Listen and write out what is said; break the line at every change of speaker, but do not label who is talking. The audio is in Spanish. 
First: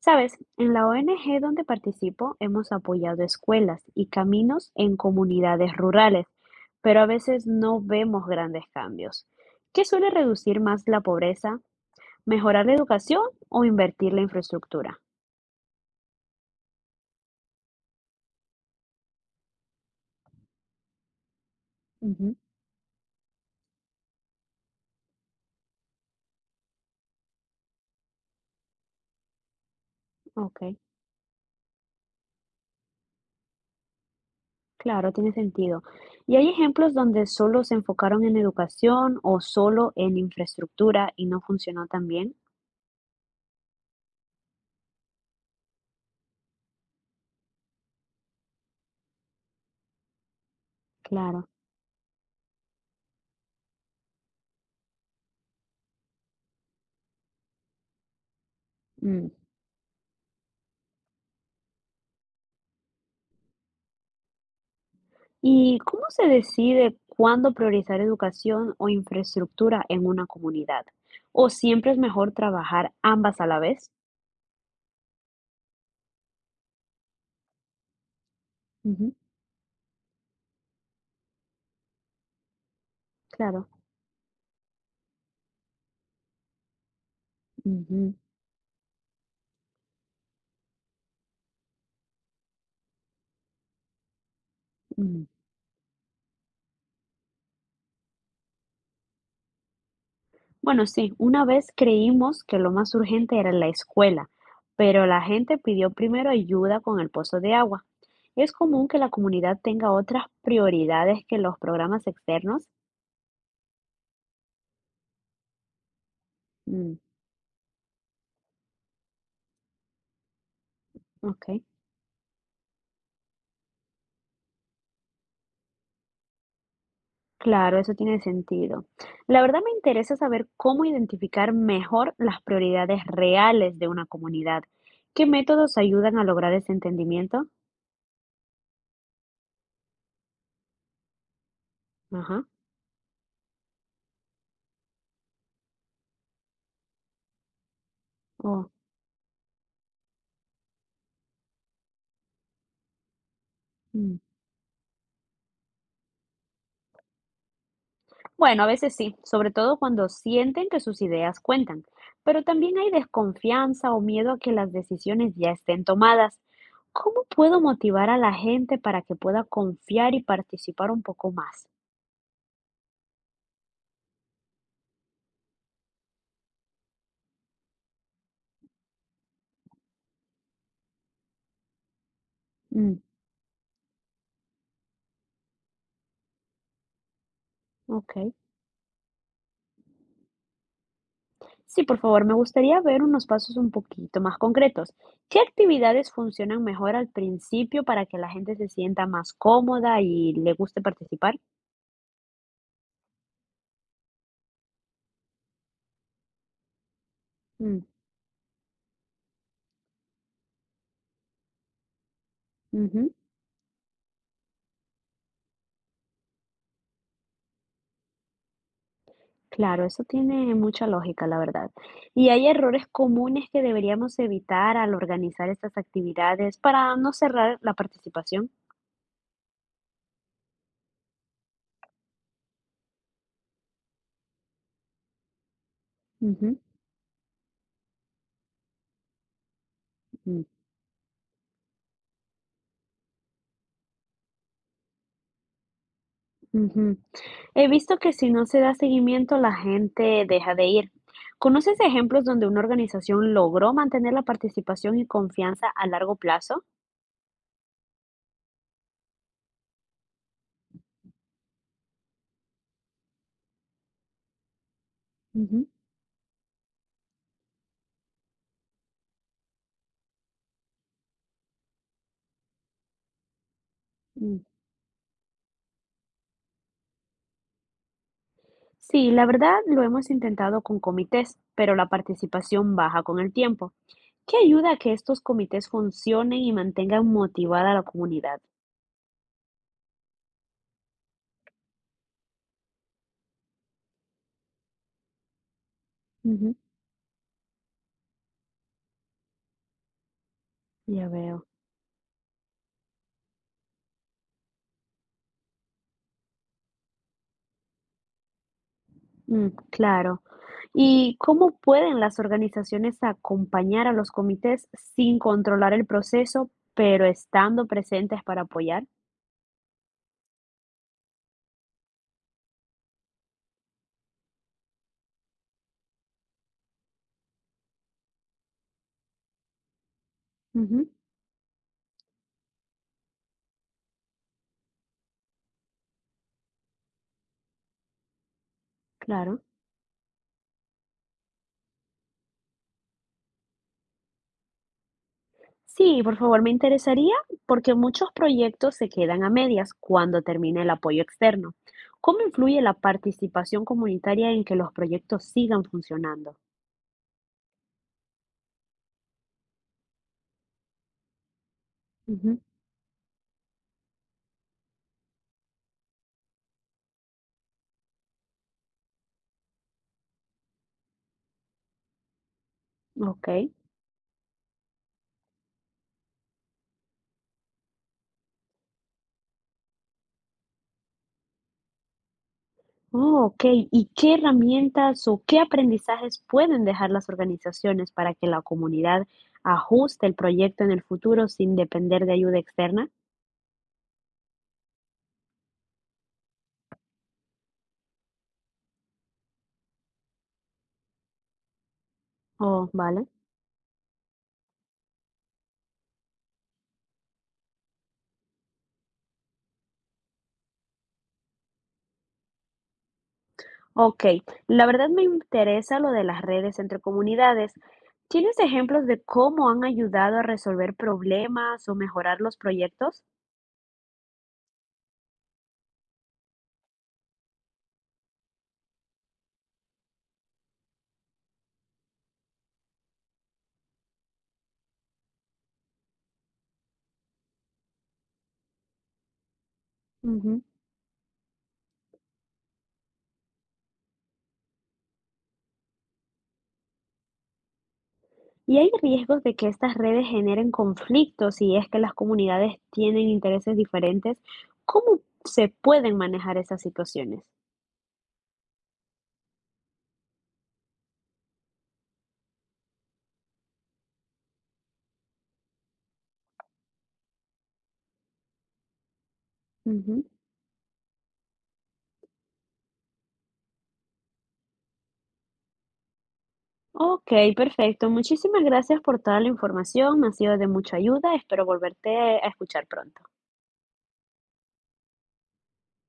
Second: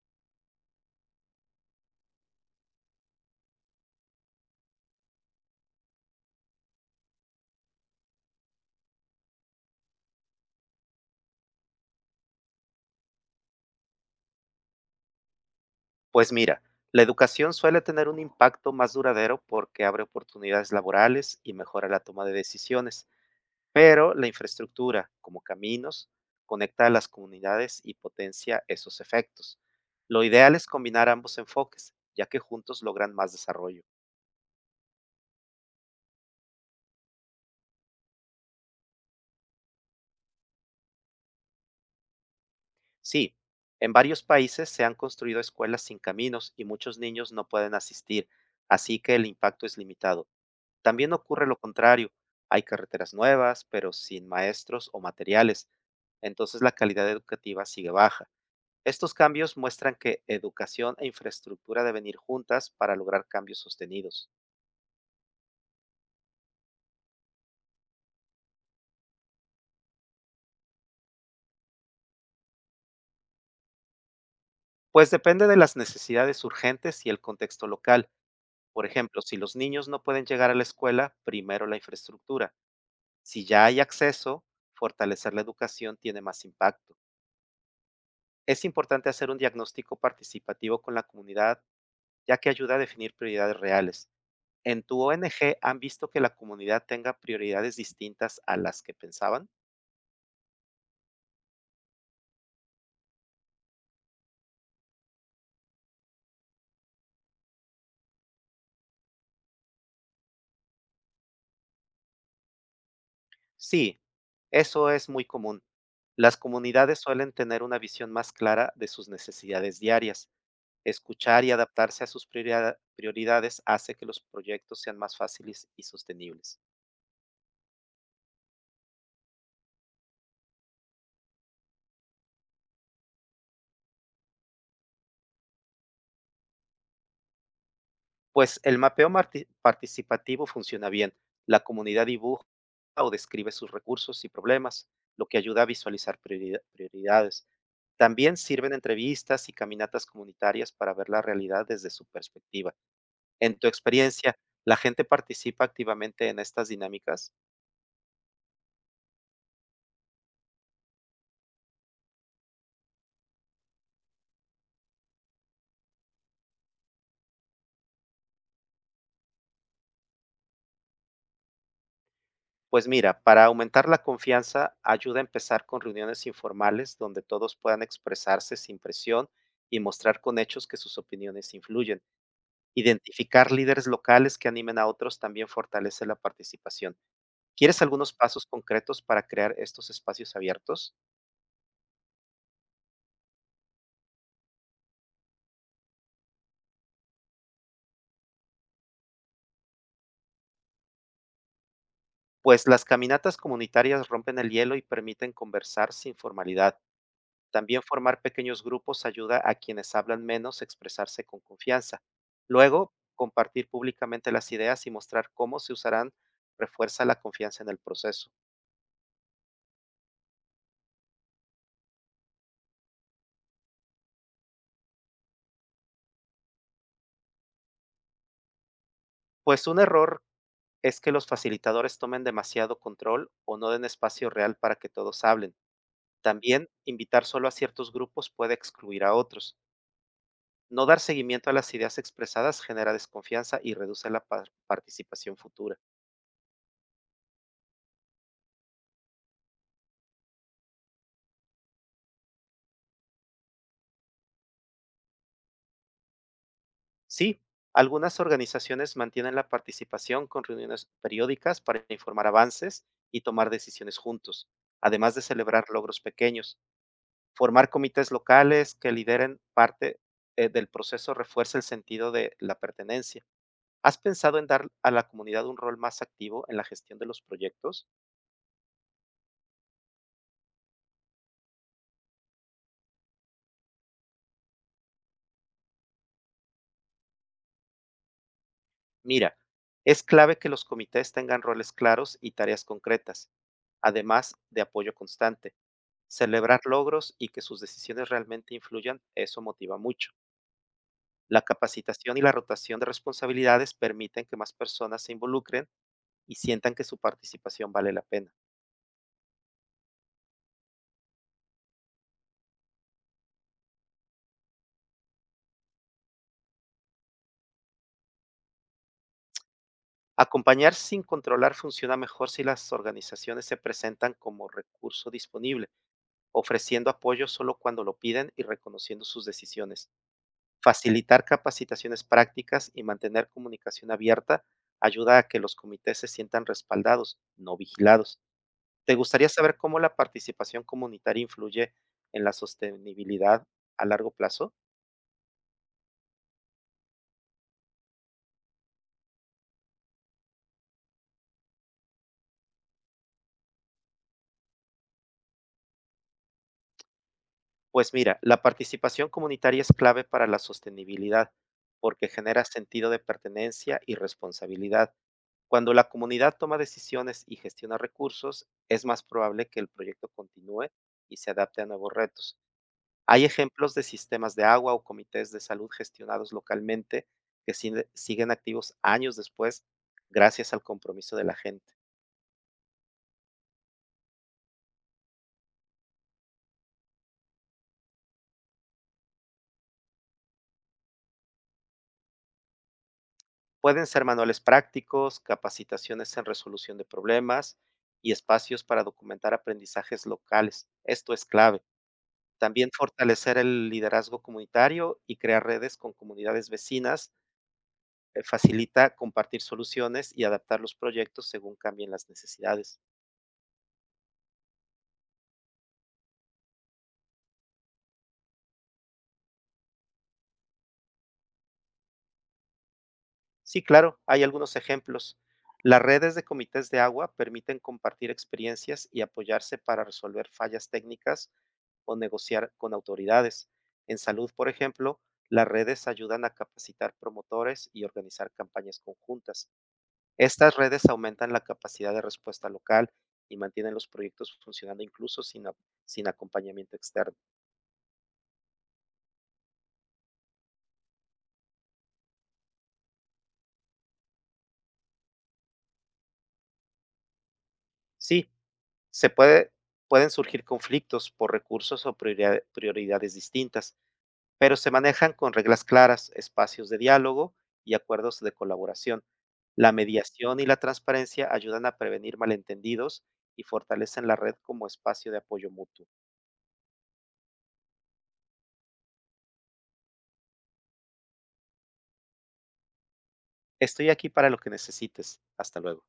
Sabes, en la ONG donde participo hemos apoyado escuelas y caminos en comunidades rurales, pero a veces no vemos grandes cambios. ¿Qué suele reducir más la pobreza? ¿Mejorar la educación o invertir la infraestructura?
Pues mira, la educación suele tener un impacto más duradero porque abre oportunidades laborales y mejora la toma de
Ujú,
decisiones, pero la infraestructura, como caminos, conecta a las comunidades y potencia esos efectos. Lo ideal
ok,
es combinar ambos enfoques, ya que juntos logran más desarrollo.
claro, tiene sentido. ¿Y hay ejemplos donde solo se enfocaron en educación o solo en infraestructura y no funcionó tan bien?
Sí, en varios países se han construido escuelas sin caminos y muchos niños no pueden asistir, así que el impacto es limitado. También ocurre
Claro.
lo contrario, hay carreteras nuevas, pero sin maestros o materiales, entonces la calidad educativa sigue baja. Estos
Mm.
cambios muestran que educación e infraestructura deben ir juntas para lograr cambios sostenidos.
¿Y cómo se decide cuándo priorizar educación o infraestructura en una comunidad? ¿O siempre es mejor trabajar ambas a la vez?
Pues depende de las necesidades urgentes y el contexto local. Por
Ujú,
ejemplo, si los niños no pueden llegar a la escuela, primero la infraestructura. Si ya
claro.
hay acceso, fortalecer la educación tiene más impacto.
Ujú,
Es importante hacer un diagnóstico participativo con la comunidad ya que ayuda a definir prioridades reales. ¿En tu
mm.
ONG han visto que la comunidad tenga prioridades distintas a las que pensaban?
Bueno, sí, una vez creímos que lo más urgente era la escuela, pero la gente pidió primero ayuda con el pozo de agua. ¿Es común que la comunidad tenga otras prioridades que los programas externos?
Sí, eso es muy común. Las
Mm,
comunidades suelen tener una visión más clara de sus necesidades diarias. Escuchar y
ok.
adaptarse a sus prioridades hace que los proyectos sean más fáciles y sostenibles.
Claro, eso tiene sentido. La verdad me interesa saber cómo identificar mejor las prioridades reales de una comunidad. ¿Qué métodos ayudan a lograr ese entendimiento?
Pues el mapeo participativo funciona bien. La comunidad dibuja
Ajá.
o describe sus recursos y problemas, lo que ayuda a visualizar prioridades. También
Oh,
sirven entrevistas y caminatas comunitarias para ver la realidad desde su perspectiva. En tu
mm.
experiencia, ¿la gente participa activamente en estas dinámicas?
Bueno, a veces sí, sobre todo cuando sienten que sus ideas cuentan, pero también hay desconfianza o miedo a que las decisiones ya estén tomadas. ¿Cómo puedo motivar a la gente para que pueda confiar y participar un poco más?
Pues mira, para aumentar la confianza, ayuda a empezar con reuniones informales donde todos puedan expresarse sin presión y mostrar con hechos que sus opiniones influyen.
Mm,
Identificar líderes locales que animen a otros también fortalece la participación. ¿Quieres algunos
ok.
pasos concretos para crear estos espacios abiertos?
Sí, por favor, me gustaría ver unos pasos un poquito más concretos. ¿Qué actividades funcionan mejor al principio para que la gente se sienta más cómoda y le guste participar?
Pues las caminatas comunitarias rompen el hielo y permiten conversar sin formalidad.
Mm,
También formar pequeños grupos ayuda a quienes hablan menos a expresarse con confianza. Luego,
ujú.
compartir públicamente las ideas y mostrar cómo se usarán refuerza la confianza en el proceso.
Claro, eso tiene mucha lógica, la verdad. ¿Y hay errores comunes que deberíamos evitar al organizar estas actividades para no cerrar la participación?
Pues un error es que los facilitadores tomen demasiado control o no den espacio real para que todos hablen.
Ujú,
También, invitar solo a ciertos grupos puede excluir a otros.
mm.
No dar seguimiento a las ideas expresadas genera desconfianza y reduce la participación futura.
Ujú. He visto que si no se da seguimiento, la gente deja de ir. ¿Conoces ejemplos donde una organización logró mantener la participación y confianza a largo plazo?
Sí, algunas organizaciones mantienen la participación con reuniones periódicas para informar avances y tomar decisiones juntos, además de celebrar
Ujú.
logros pequeños. Formar comités locales que lideren parte del proceso refuerza el sentido de la pertenencia. ¿Has pensado
Mm.
en dar a la comunidad un rol más activo en la gestión de los proyectos?
Sí, la verdad lo hemos intentado con comités, pero la participación baja con el tiempo. ¿Qué ayuda a que estos comités funcionen y mantengan motivada a la comunidad?
Mira, es clave que los comités tengan roles claros y tareas concretas, además de apoyo constante.
Ujú,
Celebrar logros y que sus decisiones realmente influyan, eso motiva mucho.
ya
La
veo.
capacitación y la rotación de responsabilidades permiten que más personas se involucren y sientan que su participación vale la pena.
Mm, claro. ¿Y cómo pueden las organizaciones acompañar a los comités sin controlar el proceso, pero estando presentes para apoyar?
Acompañar sin controlar funciona mejor si las organizaciones se presentan como recurso disponible, ofreciendo apoyo solo cuando lo piden y reconociendo sus decisiones.
Ujú,
Facilitar capacitaciones prácticas y mantener comunicación abierta ayuda a que los comités se sientan respaldados, no vigilados. ¿Te gustaría
claro.
saber cómo la participación comunitaria influye en la sostenibilidad a largo plazo?
Sí, por favor, me interesaría porque muchos proyectos se quedan a medias cuando termina el apoyo externo. ¿Cómo influye la participación comunitaria en que los proyectos sigan funcionando?
Pues mira, la participación comunitaria es clave para la sostenibilidad porque
Ujú,
genera sentido de pertenencia y responsabilidad. Cuando la comunidad toma decisiones y gestiona recursos, es más probable que el proyecto continúe y se adapte a nuevos retos. Hay
ok.
ejemplos de sistemas de agua o comités de salud gestionados localmente que siguen activos años después gracias al compromiso de la gente.
Oh, ok. ¿Y qué herramientas o qué aprendizajes pueden dejar las organizaciones para que la comunidad ajuste el proyecto en el futuro sin depender de ayuda externa?
Pueden ser manuales prácticos, capacitaciones en resolución de problemas y espacios para documentar aprendizajes locales. Esto es clave.
Oh,
También
vale.
fortalecer el liderazgo comunitario y crear redes con comunidades vecinas facilita compartir soluciones y adaptar los proyectos según cambien las necesidades.
Ok. La verdad me interesa lo de las redes entre comunidades. ¿Tienes ejemplos de cómo han ayudado a resolver problemas o mejorar los proyectos?
Sí, claro, hay algunos ejemplos. Las redes de comités de agua permiten compartir experiencias y apoyarse para resolver fallas técnicas o negociar con autoridades. En salud, por ejemplo, las redes ayudan a capacitar promotores y organizar campañas conjuntas. Estas redes aumentan la capacidad de respuesta local y mantienen los proyectos funcionando incluso sin acompañamiento externo.
Y hay riesgos de que estas redes generen conflictos si es que las comunidades tienen intereses diferentes. ¿Cómo se pueden manejar esas situaciones?
Sí, se puede, pueden surgir conflictos por recursos o prioridades distintas pero se manejan con reglas claras, espacios de diálogo y acuerdos de colaboración. La
Ujú.
mediación y la transparencia ayudan a prevenir malentendidos y fortalecen la red como espacio de apoyo mutuo.
Ok, perfecto. Muchísimas gracias por toda la información. Me ha sido de mucha ayuda. Espero volverte a escuchar pronto.
Estoy aquí para lo que necesites. Hasta luego.